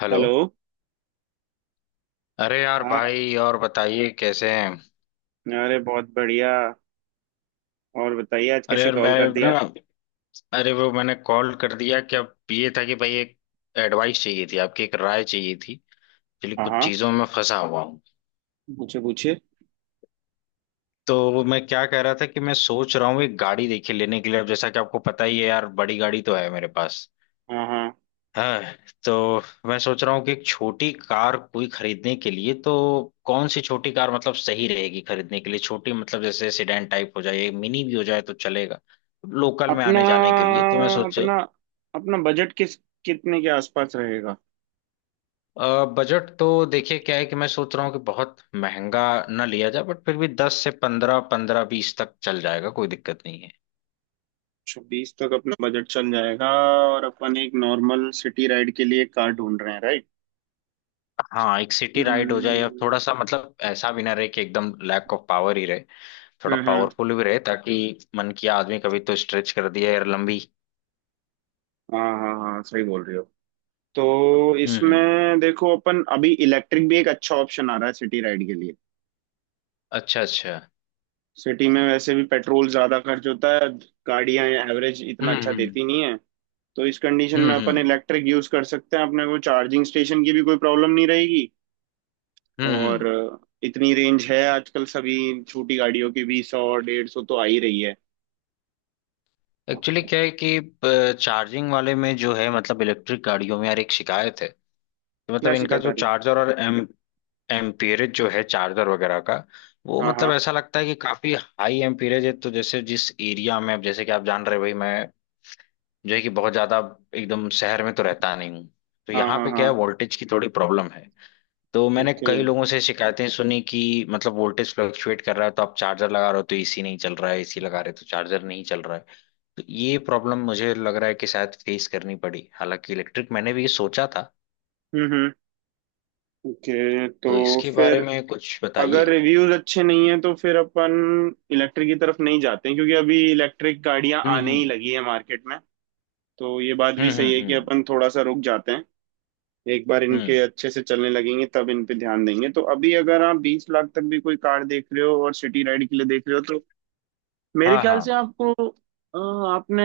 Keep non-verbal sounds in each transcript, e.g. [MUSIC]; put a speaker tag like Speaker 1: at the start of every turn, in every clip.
Speaker 1: Hello.
Speaker 2: Hello.
Speaker 1: अरे यार
Speaker 2: हाँ।
Speaker 1: भाई, और बताइए कैसे हैं।
Speaker 2: अरे बहुत बढ़िया। और बताइए आज
Speaker 1: अरे
Speaker 2: कैसे
Speaker 1: यार मैं,
Speaker 2: कॉल कर
Speaker 1: ना,
Speaker 2: दिया।
Speaker 1: अरे वो मैंने कॉल कर दिया कि अब ये था कि भाई एक एडवाइस चाहिए थी आपकी, एक राय चाहिए थी। एक्चुअली
Speaker 2: हाँ
Speaker 1: कुछ
Speaker 2: हाँ।
Speaker 1: चीजों में फंसा हुआ हूँ।
Speaker 2: पूछे पूछे।
Speaker 1: तो मैं क्या कह रहा था कि मैं सोच रहा हूँ एक गाड़ी देखी लेने के लिए। अब जैसा कि आपको पता ही है यार, बड़ी गाड़ी तो है मेरे पास।
Speaker 2: हाँ हाँ।
Speaker 1: हाँ। तो मैं सोच रहा हूँ कि एक छोटी कार कोई खरीदने के लिए, तो कौन सी छोटी कार मतलब सही रहेगी खरीदने के लिए, छोटी मतलब जैसे सेडान टाइप हो जाए, मिनी भी हो जाए तो चलेगा, लोकल में
Speaker 2: अपना
Speaker 1: आने जाने के लिए। तो मैं सोचे
Speaker 2: अपना अपना बजट किस कितने के आसपास रहेगा।
Speaker 1: बजट तो देखिए क्या है कि मैं सोच रहा हूँ कि बहुत महंगा ना लिया जाए, बट फिर भी 10 से 15, 15-20 तक चल जाएगा, कोई दिक्कत नहीं है।
Speaker 2: बीस तक अपना बजट चल जाएगा। और अपन एक नॉर्मल सिटी राइड के लिए कार ढूंढ रहे हैं, राइट।
Speaker 1: हाँ, एक सिटी राइड हो जाए या
Speaker 2: हम्म
Speaker 1: थोड़ा सा मतलब ऐसा भी ना रहे कि एकदम लैक ऑफ पावर ही रहे। थोड़ा
Speaker 2: हम्म।
Speaker 1: पावरफुल भी रहे ताकि मन किया आदमी कभी तो स्ट्रेच कर दिया यार लंबी।
Speaker 2: हाँ हाँ हाँ, सही बोल रही हो। तो
Speaker 1: हम्म।
Speaker 2: इसमें देखो अपन अभी इलेक्ट्रिक भी एक अच्छा ऑप्शन आ रहा है सिटी राइड के लिए।
Speaker 1: अच्छा अच्छा।
Speaker 2: सिटी में वैसे भी पेट्रोल ज्यादा खर्च होता है। गाड़ियां एवरेज इतना अच्छा देती
Speaker 1: हम्म
Speaker 2: नहीं है। तो इस कंडीशन में
Speaker 1: हम्म।
Speaker 2: अपन इलेक्ट्रिक यूज कर सकते हैं, अपने को चार्जिंग स्टेशन की भी कोई प्रॉब्लम नहीं रहेगी। और
Speaker 1: हम्म।
Speaker 2: इतनी रेंज है आजकल सभी छोटी गाड़ियों की भी, 100 150 तो आ ही रही है।
Speaker 1: एक्चुअली क्या है कि चार्जिंग वाले में जो है मतलब इलेक्ट्रिक गाड़ियों में यार एक शिकायत है कि मतलब
Speaker 2: क्या
Speaker 1: इनका
Speaker 2: शिकायत आ
Speaker 1: जो
Speaker 2: रही।
Speaker 1: चार्जर और एम एम्पीरेज जो है चार्जर वगैरह का, वो
Speaker 2: हाँ
Speaker 1: मतलब
Speaker 2: हाँ
Speaker 1: ऐसा लगता है कि काफी हाई एम्पीरेज है, तो जैसे जिस एरिया में अब जैसे कि आप जान रहे हो भाई मैं जो है कि बहुत ज्यादा एकदम शहर में तो रहता नहीं हूँ, तो
Speaker 2: हाँ।
Speaker 1: यहाँ
Speaker 2: हाँ
Speaker 1: पे क्या है
Speaker 2: हाँ।
Speaker 1: वोल्टेज की थोड़ी प्रॉब्लम है। तो मैंने
Speaker 2: ओके।
Speaker 1: कई लोगों से शिकायतें सुनी कि मतलब वोल्टेज फ्लक्चुएट कर रहा है, तो आप चार्जर लगा रहे हो तो एसी नहीं चल रहा है, एसी लगा रहे हो तो चार्जर नहीं चल रहा है। तो ये प्रॉब्लम मुझे लग रहा है कि शायद फेस करनी पड़ी, हालांकि इलेक्ट्रिक मैंने भी ये सोचा था।
Speaker 2: हम्म। ओके
Speaker 1: तो
Speaker 2: तो
Speaker 1: इसके बारे
Speaker 2: फिर
Speaker 1: में कुछ
Speaker 2: अगर
Speaker 1: बताइए।
Speaker 2: रिव्यूज अच्छे नहीं है तो फिर अपन इलेक्ट्रिक की तरफ नहीं जाते हैं, क्योंकि अभी इलेक्ट्रिक गाड़ियां आने ही
Speaker 1: हम्म।
Speaker 2: लगी है मार्केट में। तो ये बात भी सही
Speaker 1: हम्म।
Speaker 2: है कि अपन थोड़ा सा रुक जाते हैं। एक बार इनके
Speaker 1: हम्म,
Speaker 2: अच्छे से चलने लगेंगे तब इन पे ध्यान देंगे। तो अभी अगर आप 20 लाख तक भी कोई कार देख रहे हो और सिटी राइड के लिए देख रहे हो तो मेरे
Speaker 1: हाँ
Speaker 2: ख्याल
Speaker 1: हाँ।
Speaker 2: से आपको आपने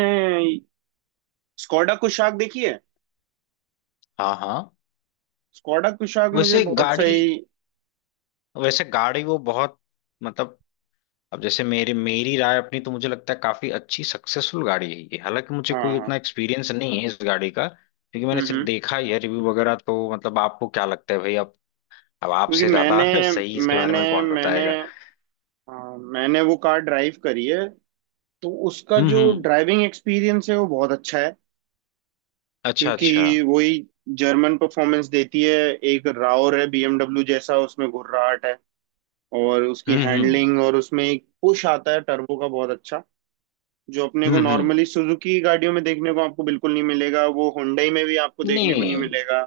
Speaker 2: स्कॉडा कुशाक देखी है।
Speaker 1: हाँ हाँ।
Speaker 2: स्कॉडा कुशाक मुझे
Speaker 1: वैसे
Speaker 2: बहुत
Speaker 1: गाड़ी
Speaker 2: सही।
Speaker 1: वैसे गाड़ी वो बहुत, मतलब अब जैसे मेरी मेरी राय अपनी तो मुझे लगता है काफी अच्छी सक्सेसफुल गाड़ी है ये, हालांकि मुझे
Speaker 2: हाँ
Speaker 1: कोई
Speaker 2: हाँ।
Speaker 1: उतना एक्सपीरियंस नहीं है इस गाड़ी का, क्योंकि मैंने सिर्फ
Speaker 2: हम्म।
Speaker 1: देखा ही है रिव्यू वगैरह। तो मतलब आपको क्या लगता है भाई, अब
Speaker 2: क्योंकि
Speaker 1: आपसे ज्यादा
Speaker 2: मैंने
Speaker 1: [LAUGHS] सही इसके बारे
Speaker 2: मैंने
Speaker 1: में कौन
Speaker 2: मैंने
Speaker 1: बताएगा।
Speaker 2: हाँ, मैंने वो कार ड्राइव करी है। तो उसका जो
Speaker 1: हम्म।
Speaker 2: ड्राइविंग एक्सपीरियंस है वो बहुत अच्छा है।
Speaker 1: अच्छा
Speaker 2: क्योंकि
Speaker 1: अच्छा।
Speaker 2: वही जर्मन परफॉर्मेंस देती है। एक रावर है बीएमडब्ल्यू जैसा, उसमें घुर्राहट है। और उसकी
Speaker 1: हम्म।
Speaker 2: हैंडलिंग, और उसमें एक पुश आता है टर्बो का, बहुत अच्छा। जो अपने को
Speaker 1: हम्म।
Speaker 2: नॉर्मली सुजुकी गाड़ियों में देखने को आपको बिल्कुल नहीं मिलेगा, वो हुंडई में भी आपको देखने को नहीं
Speaker 1: नहीं,
Speaker 2: मिलेगा।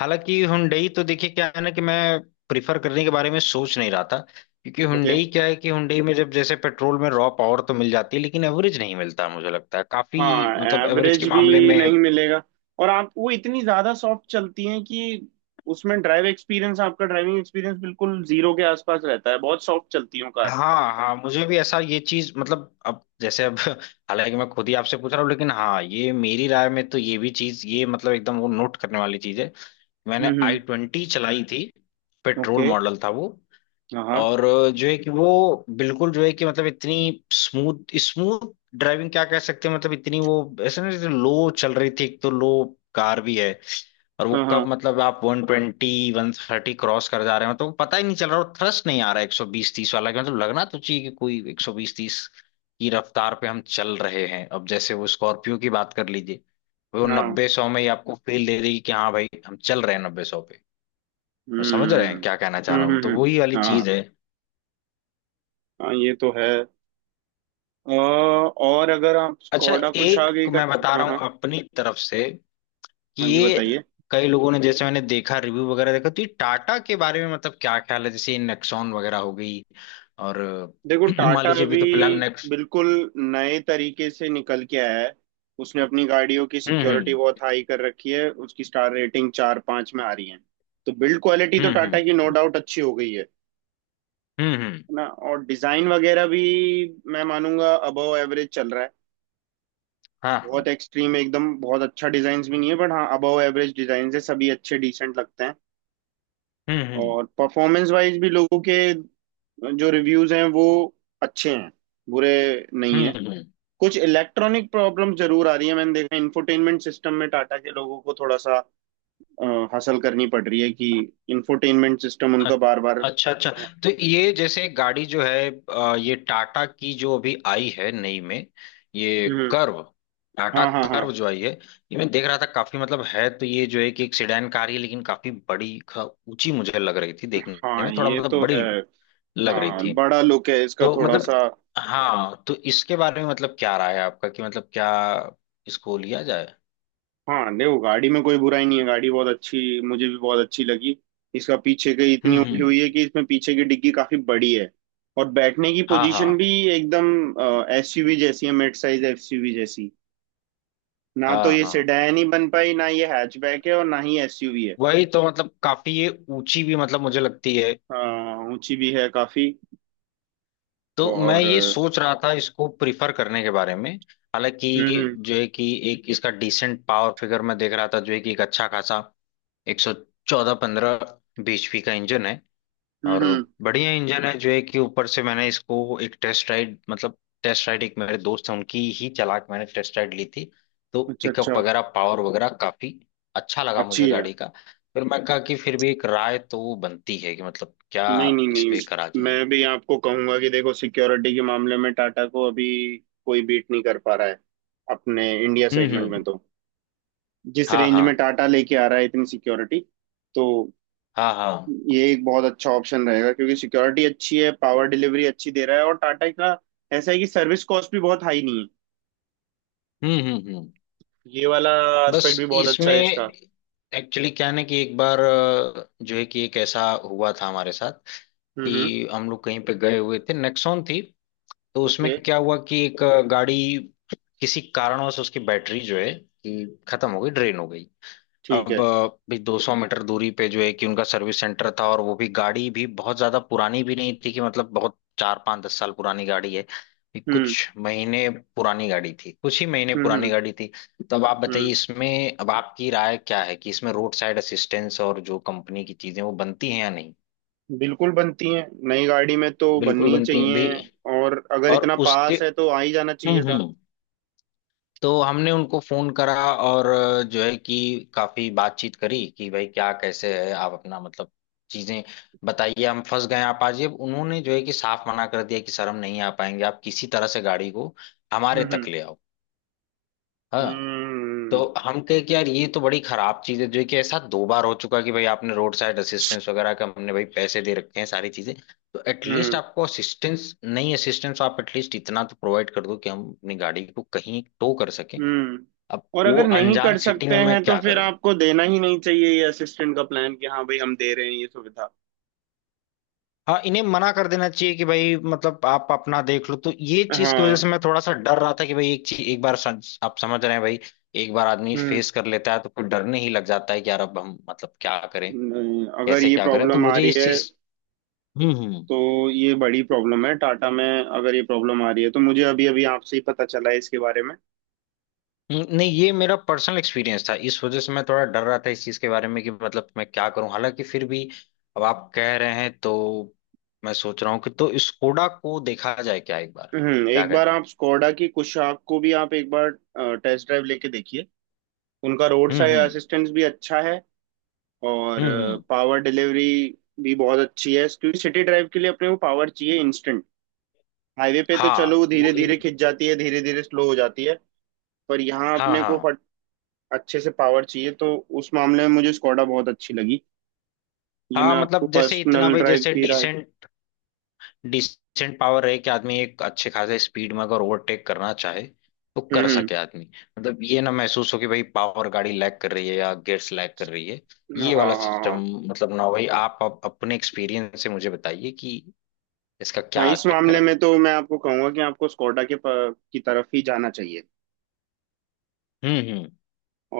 Speaker 1: हालांकि हुंडई तो देखिए क्या है ना, कि मैं प्रिफर करने के बारे में सोच नहीं रहा था, क्योंकि
Speaker 2: ओके।
Speaker 1: हुंडई क्या है कि हुंडई में जब जैसे पेट्रोल में रॉ पावर तो मिल जाती है लेकिन एवरेज नहीं मिलता मुझे लगता है काफी,
Speaker 2: हाँ।
Speaker 1: मतलब एवरेज
Speaker 2: एवरेज
Speaker 1: के
Speaker 2: भी
Speaker 1: मामले में।
Speaker 2: नहीं मिलेगा। और आप वो इतनी ज्यादा सॉफ्ट चलती हैं कि उसमें ड्राइव एक्सपीरियंस आपका ड्राइविंग एक्सपीरियंस बिल्कुल जीरो के आसपास रहता है, बहुत सॉफ्ट चलती है वो कार।
Speaker 1: हाँ हाँ, मुझे भी ऐसा ये चीज, मतलब अब जैसे अब [LAUGHS] हालांकि मैं खुद ही आपसे पूछ रहा हूँ लेकिन हाँ ये मेरी राय में तो ये भी चीज, ये मतलब एकदम वो नोट करने वाली चीज है। मैंने आई
Speaker 2: हम्म।
Speaker 1: ट्वेंटी चलाई थी, पेट्रोल
Speaker 2: ओके।
Speaker 1: मॉडल था वो।
Speaker 2: हाँ
Speaker 1: और जो है कि वो बिल्कुल जो है कि मतलब इतनी स्मूथ स्मूथ ड्राइविंग क्या कह सकते हैं, मतलब इतनी वो ऐसे ना जैसे लो चल रही थी, एक तो लो कार भी है, और वो
Speaker 2: हाँ
Speaker 1: कब
Speaker 2: हाँ
Speaker 1: मतलब आप 120-130 क्रॉस कर जा रहे हो तो पता ही नहीं चल रहा, और थ्रस्ट नहीं आ रहा 120-130 वाला, कि मतलब लगना तो चाहिए कि कोई 120-130 की रफ्तार पे हम चल रहे हैं। अब जैसे वो स्कॉर्पियो की बात कर लीजिए, वो
Speaker 2: हाँ।
Speaker 1: नब्बे सौ में ही आपको फील दे देगी कि हाँ भाई हम चल रहे हैं 90-100 पे। समझ रहे
Speaker 2: हम्म
Speaker 1: हैं क्या कहना चाह
Speaker 2: हम्म
Speaker 1: रहा
Speaker 2: हम्म
Speaker 1: हूँ, तो
Speaker 2: हम्म,
Speaker 1: वही वाली
Speaker 2: हाँ
Speaker 1: चीज है।
Speaker 2: हाँ, ये तो है। और अगर आप
Speaker 1: अच्छा,
Speaker 2: स्कोडा कुशाग
Speaker 1: एक
Speaker 2: एक
Speaker 1: मैं बता
Speaker 2: हाँ
Speaker 1: रहा हूँ
Speaker 2: हाँ।
Speaker 1: अपनी तरफ से कि
Speaker 2: हाँ जी
Speaker 1: ये
Speaker 2: बताइए।
Speaker 1: कई लोगों ने, जैसे मैंने देखा रिव्यू वगैरह देखा, तो ये टाटा के बारे में मतलब क्या ख्याल है, जैसे ये नेक्सॉन वगैरह हो गई। और
Speaker 2: देखो
Speaker 1: [CLEARS THROAT] मान
Speaker 2: टाटा
Speaker 1: लीजिए अभी
Speaker 2: अभी
Speaker 1: तो फिलहाल नेक्स्ट
Speaker 2: बिल्कुल नए तरीके से निकल के आया है। उसने अपनी गाड़ियों की सिक्योरिटी
Speaker 1: हम्म
Speaker 2: बहुत हाई कर रखी है, उसकी स्टार रेटिंग 4-5 में आ रही है। तो बिल्ड क्वालिटी तो
Speaker 1: हम्म।
Speaker 2: टाटा की नो डाउट अच्छी हो गई है
Speaker 1: हम्म।
Speaker 2: है ना। और डिजाइन वगैरह भी मैं मानूंगा अबव एवरेज चल रहा है।
Speaker 1: हाँ हाँ।
Speaker 2: बहुत एक्सट्रीम एकदम बहुत अच्छा डिजाइन भी नहीं है बट हाँ, अबव एवरेज डिजाइन है, सभी अच्छे डिसेंट लगते हैं।
Speaker 1: हम्म।
Speaker 2: और परफॉर्मेंस वाइज भी लोगों के जो रिव्यूज हैं वो अच्छे हैं, बुरे नहीं
Speaker 1: हम्म
Speaker 2: है।
Speaker 1: हम्म हम्म,
Speaker 2: कुछ इलेक्ट्रॉनिक प्रॉब्लम जरूर आ रही है, मैंने देखा इंफोटेनमेंट सिस्टम में टाटा के लोगों को थोड़ा सा अ, हासिल करनी पड़ रही है कि इंफोटेनमेंट सिस्टम
Speaker 1: अ-
Speaker 2: उनका बार बार।
Speaker 1: अच्छा अच्छा। तो ये जैसे गाड़ी जो है ये टाटा की जो अभी आई है नई में, ये
Speaker 2: हम्म।
Speaker 1: कर्व, टाटा
Speaker 2: हाँ हाँ हाँ
Speaker 1: कर्व जो आई है ये मैं देख रहा था काफी, मतलब है तो ये जो है कि एक सेडान कार ही है, लेकिन काफी बड़ी ऊंची मुझे लग रही थी देखने
Speaker 2: हाँ,
Speaker 1: में, थोड़ा
Speaker 2: ये
Speaker 1: मतलब
Speaker 2: तो है।
Speaker 1: बड़ी लग रही
Speaker 2: हाँ,
Speaker 1: थी।
Speaker 2: बड़ा लुक है इसका
Speaker 1: तो
Speaker 2: थोड़ा
Speaker 1: मतलब
Speaker 2: सा।
Speaker 1: हाँ, तो इसके बारे में मतलब क्या राय है आपका, कि मतलब क्या इसको लिया जाए।
Speaker 2: हाँ देखो गाड़ी में कोई बुराई नहीं है, गाड़ी बहुत अच्छी, मुझे भी बहुत अच्छी लगी। इसका पीछे की इतनी उठी हुई
Speaker 1: हम्म।
Speaker 2: है कि इसमें पीछे की डिग्गी काफी बड़ी है। और बैठने की
Speaker 1: हाँ
Speaker 2: पोजीशन
Speaker 1: हाँ।
Speaker 2: भी एकदम एसयूवी जैसी है, मिड साइज एसयूवी जैसी। ना
Speaker 1: हाँ
Speaker 2: तो ये
Speaker 1: हाँ।
Speaker 2: सेडान ही बन पाई, ना ये हैचबैक है, और ना ही एसयूवी है।
Speaker 1: वही तो मतलब काफी ये ऊंची भी मतलब मुझे लगती है।
Speaker 2: हाँ ऊंची भी है काफी।
Speaker 1: तो मैं
Speaker 2: और
Speaker 1: ये सोच रहा था इसको प्रिफर करने के बारे में, हालांकि
Speaker 2: हम्म हम्म
Speaker 1: जो है कि एक इसका डिसेंट पावर फिगर मैं देख रहा था जो है कि एक अच्छा खासा 114-115 बीएचपी का इंजन है।
Speaker 2: हम्म
Speaker 1: और
Speaker 2: हम्म,
Speaker 1: बढ़िया इंजन है जो है कि, ऊपर से मैंने इसको एक टेस्ट राइड मतलब टेस्ट राइड एक मेरे दोस्त हैं उनकी ही चला के मैंने टेस्ट राइड ली थी। तो
Speaker 2: अच्छा
Speaker 1: पिकअप
Speaker 2: अच्छा।
Speaker 1: वगैरह पावर वगैरह काफी अच्छा लगा
Speaker 2: अच्छी
Speaker 1: मुझे
Speaker 2: है।
Speaker 1: गाड़ी का। फिर मैं कहा कि फिर भी एक राय तो बनती है कि मतलब क्या
Speaker 2: नहीं नहीं
Speaker 1: इस पे करा
Speaker 2: नहीं।
Speaker 1: जाए।
Speaker 2: मैं भी आपको कहूंगा कि देखो सिक्योरिटी के मामले में टाटा को अभी कोई बीट नहीं कर पा रहा है अपने इंडिया सेगमेंट में।
Speaker 1: हम्म।
Speaker 2: तो जिस
Speaker 1: हाँ
Speaker 2: रेंज
Speaker 1: हाँ।
Speaker 2: में टाटा लेके आ रहा है इतनी सिक्योरिटी, तो
Speaker 1: हाँ हाँ।
Speaker 2: ये एक बहुत अच्छा ऑप्शन रहेगा, क्योंकि सिक्योरिटी अच्छी है, पावर डिलीवरी अच्छी दे रहा है। और टाटा का ऐसा है कि सर्विस कॉस्ट भी बहुत हाई नहीं है,
Speaker 1: हम्म।
Speaker 2: ये वाला
Speaker 1: बस
Speaker 2: एस्पेक्ट भी बहुत अच्छा
Speaker 1: इसमें
Speaker 2: है इसका।
Speaker 1: एक्चुअली क्या है ना, कि एक बार जो है कि एक ऐसा हुआ था हमारे साथ
Speaker 2: हम्म।
Speaker 1: कि हम लोग कहीं पे गए हुए थे नेक्सॉन थी, तो उसमें
Speaker 2: ओके।
Speaker 1: क्या हुआ कि एक गाड़ी किसी कारणवश उसकी बैटरी जो है कि खत्म हो गई, ड्रेन हो गई।
Speaker 2: ठीक
Speaker 1: अब
Speaker 2: है।
Speaker 1: भी 200 मीटर दूरी पे जो है कि उनका सर्विस सेंटर था, और वो भी गाड़ी भी बहुत ज्यादा पुरानी भी नहीं थी, कि मतलब बहुत चार पांच दस साल पुरानी गाड़ी है, ये
Speaker 2: हम्म
Speaker 1: कुछ महीने पुरानी गाड़ी थी, कुछ ही महीने
Speaker 2: हम्म
Speaker 1: पुरानी
Speaker 2: हम्म
Speaker 1: गाड़ी थी। तो अब आप बताइए
Speaker 2: हम्म।
Speaker 1: इसमें अब आपकी राय क्या है कि इसमें रोड साइड असिस्टेंस और जो कंपनी की चीजें वो बनती हैं या नहीं।
Speaker 2: बिल्कुल बनती हैं, नई गाड़ी में तो
Speaker 1: बिल्कुल
Speaker 2: बननी ही
Speaker 1: बनती हैं भी।
Speaker 2: चाहिए। और अगर
Speaker 1: और
Speaker 2: इतना
Speaker 1: उसके
Speaker 2: पास है तो आ ही जाना चाहिए था।
Speaker 1: हम्म। तो हमने उनको फोन करा और जो है कि काफी बातचीत करी कि भाई क्या कैसे है आप अपना मतलब चीजें बताइए, हम फंस गए हैं, आप आ जाइए। अब उन्होंने जो है कि साफ मना कर दिया कि सर हम नहीं आ पाएंगे, आप किसी तरह से गाड़ी को हमारे
Speaker 2: हम्म
Speaker 1: तक ले आओ। हाँ। तो
Speaker 2: हम्म
Speaker 1: हम कहे कि यार ये तो बड़ी खराब चीज है जो है कि ऐसा दो बार हो चुका, कि भाई आपने रोड साइड असिस्टेंस वगैरह का हमने भाई पैसे दे रखे हैं सारी चीजें, तो एटलीस्ट
Speaker 2: हम्म
Speaker 1: आपको असिस्टेंस नहीं, असिस्टेंस आप एटलीस्ट इतना तो प्रोवाइड कर दो कि हम अपनी गाड़ी को कहीं टो कर सकें।
Speaker 2: हम्म।
Speaker 1: अब
Speaker 2: और
Speaker 1: वो
Speaker 2: अगर नहीं
Speaker 1: अनजान
Speaker 2: कर
Speaker 1: सिटी
Speaker 2: सकते
Speaker 1: में मैं
Speaker 2: हैं तो
Speaker 1: क्या
Speaker 2: फिर
Speaker 1: करूं।
Speaker 2: आपको देना ही नहीं चाहिए ये असिस्टेंट का प्लान कि हाँ भाई हम दे रहे हैं ये सुविधा।
Speaker 1: हाँ, इन्हें मना कर देना चाहिए कि भाई मतलब आप अपना देख लो। तो ये चीज की वजह
Speaker 2: हाँ।
Speaker 1: से मैं थोड़ा सा डर रहा था कि भाई एक चीज एक बार आप समझ रहे हैं भाई, एक बार आदमी
Speaker 2: हम्म।
Speaker 1: फेस कर लेता है तो फिर डरने ही लग जाता है कि यार अब हम मतलब क्या करें,
Speaker 2: नहीं, अगर
Speaker 1: कैसे
Speaker 2: ये
Speaker 1: क्या करें, तो
Speaker 2: प्रॉब्लम आ
Speaker 1: मुझे
Speaker 2: रही
Speaker 1: इस
Speaker 2: है
Speaker 1: चीज। हम्म हम्म
Speaker 2: तो ये बड़ी प्रॉब्लम है टाटा में। अगर ये प्रॉब्लम आ रही है तो मुझे अभी अभी आपसे ही पता चला है इसके बारे में।
Speaker 1: नहीं ये मेरा पर्सनल एक्सपीरियंस था, इस वजह से मैं थोड़ा डर रहा था इस चीज के बारे में, कि मतलब मैं क्या करूं, हालांकि फिर भी अब आप कह रहे हैं तो मैं सोच रहा हूँ कि, तो स्कोडा को देखा जाए क्या एक बार,
Speaker 2: हम्म।
Speaker 1: क्या
Speaker 2: एक बार
Speaker 1: कहते हैं।
Speaker 2: आप स्कोडा की कुशाक को भी आप एक बार टेस्ट ड्राइव लेके देखिए। उनका रोड साइड
Speaker 1: हम्म।
Speaker 2: असिस्टेंस भी अच्छा है। और
Speaker 1: हम्म हम्म,
Speaker 2: पावर डिलीवरी भी बहुत अच्छी है, क्योंकि सिटी ड्राइव के लिए अपने को पावर चाहिए इंस्टेंट। हाईवे पे तो चलो
Speaker 1: हाँ
Speaker 2: वो
Speaker 1: वो
Speaker 2: धीरे
Speaker 1: इन।
Speaker 2: धीरे खिंच जाती है, धीरे धीरे स्लो हो जाती है। पर यहाँ
Speaker 1: हाँ
Speaker 2: अपने को
Speaker 1: हाँ।
Speaker 2: फट अच्छे से पावर चाहिए, तो उस मामले में मुझे स्कोडा बहुत अच्छी लगी। ये
Speaker 1: हाँ,
Speaker 2: मैं आपको
Speaker 1: मतलब जैसे इतना
Speaker 2: पर्सनल
Speaker 1: भाई,
Speaker 2: ड्राइव
Speaker 1: जैसे
Speaker 2: की राय।
Speaker 1: डिसेंट डिसेंट पावर रहे कि आदमी एक अच्छे खासे स्पीड में अगर ओवरटेक करना चाहे तो कर
Speaker 2: हम्म हम्म,
Speaker 1: सके आदमी। मतलब ये ना महसूस हो कि भाई पावर गाड़ी लैग कर रही है या गियर्स लैग कर रही है,
Speaker 2: हाँ
Speaker 1: ये वाला
Speaker 2: हाँ हाँ।
Speaker 1: सिस्टम मतलब ना हो भाई। आप अपने एक्सपीरियंस से मुझे बताइए कि इसका
Speaker 2: हाँ
Speaker 1: क्या
Speaker 2: इस
Speaker 1: चक्कर
Speaker 2: मामले में
Speaker 1: है।
Speaker 2: तो मैं आपको कहूंगा कि आपको स्कोडा के की तरफ ही जाना चाहिए।
Speaker 1: हम्म।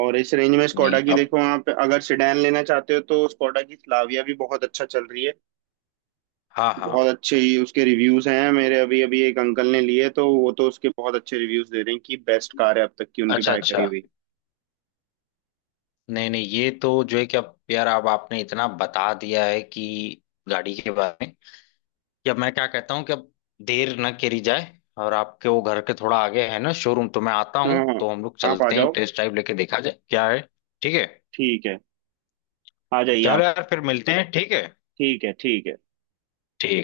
Speaker 2: और इस रेंज में स्कोडा
Speaker 1: नहीं
Speaker 2: की,
Speaker 1: अब,
Speaker 2: देखो आप अगर सिडैन लेना चाहते हो तो स्कोडा की स्लाविया भी बहुत अच्छा चल रही है।
Speaker 1: हाँ हाँ।
Speaker 2: बहुत अच्छे ही उसके रिव्यूज हैं, मेरे अभी अभी एक अंकल ने लिए तो वो तो उसके बहुत अच्छे रिव्यूज दे रहे हैं कि बेस्ट कार है अब तक की उनकी
Speaker 1: अच्छा
Speaker 2: बाय
Speaker 1: अच्छा।
Speaker 2: करी हुई।
Speaker 1: नहीं नहीं ये तो जो है कि अब यार अब आपने इतना बता दिया है कि गाड़ी के बारे में, कि अब मैं क्या कहता हूँ कि अब देर न करी जाए, और आपके वो घर के थोड़ा आगे है ना शोरूम, तो मैं आता हूँ
Speaker 2: हाँ हाँ,
Speaker 1: तो हम लोग
Speaker 2: आप आ
Speaker 1: चलते हैं,
Speaker 2: जाओ।
Speaker 1: टेस्ट ड्राइव लेके देखा जाए क्या है। ठीक है।
Speaker 2: ठीक है। आ जाइए
Speaker 1: चलो
Speaker 2: आप।
Speaker 1: यार फिर मिलते हैं, ठीक है।
Speaker 2: ठीक है ठीक है।
Speaker 1: ठीक।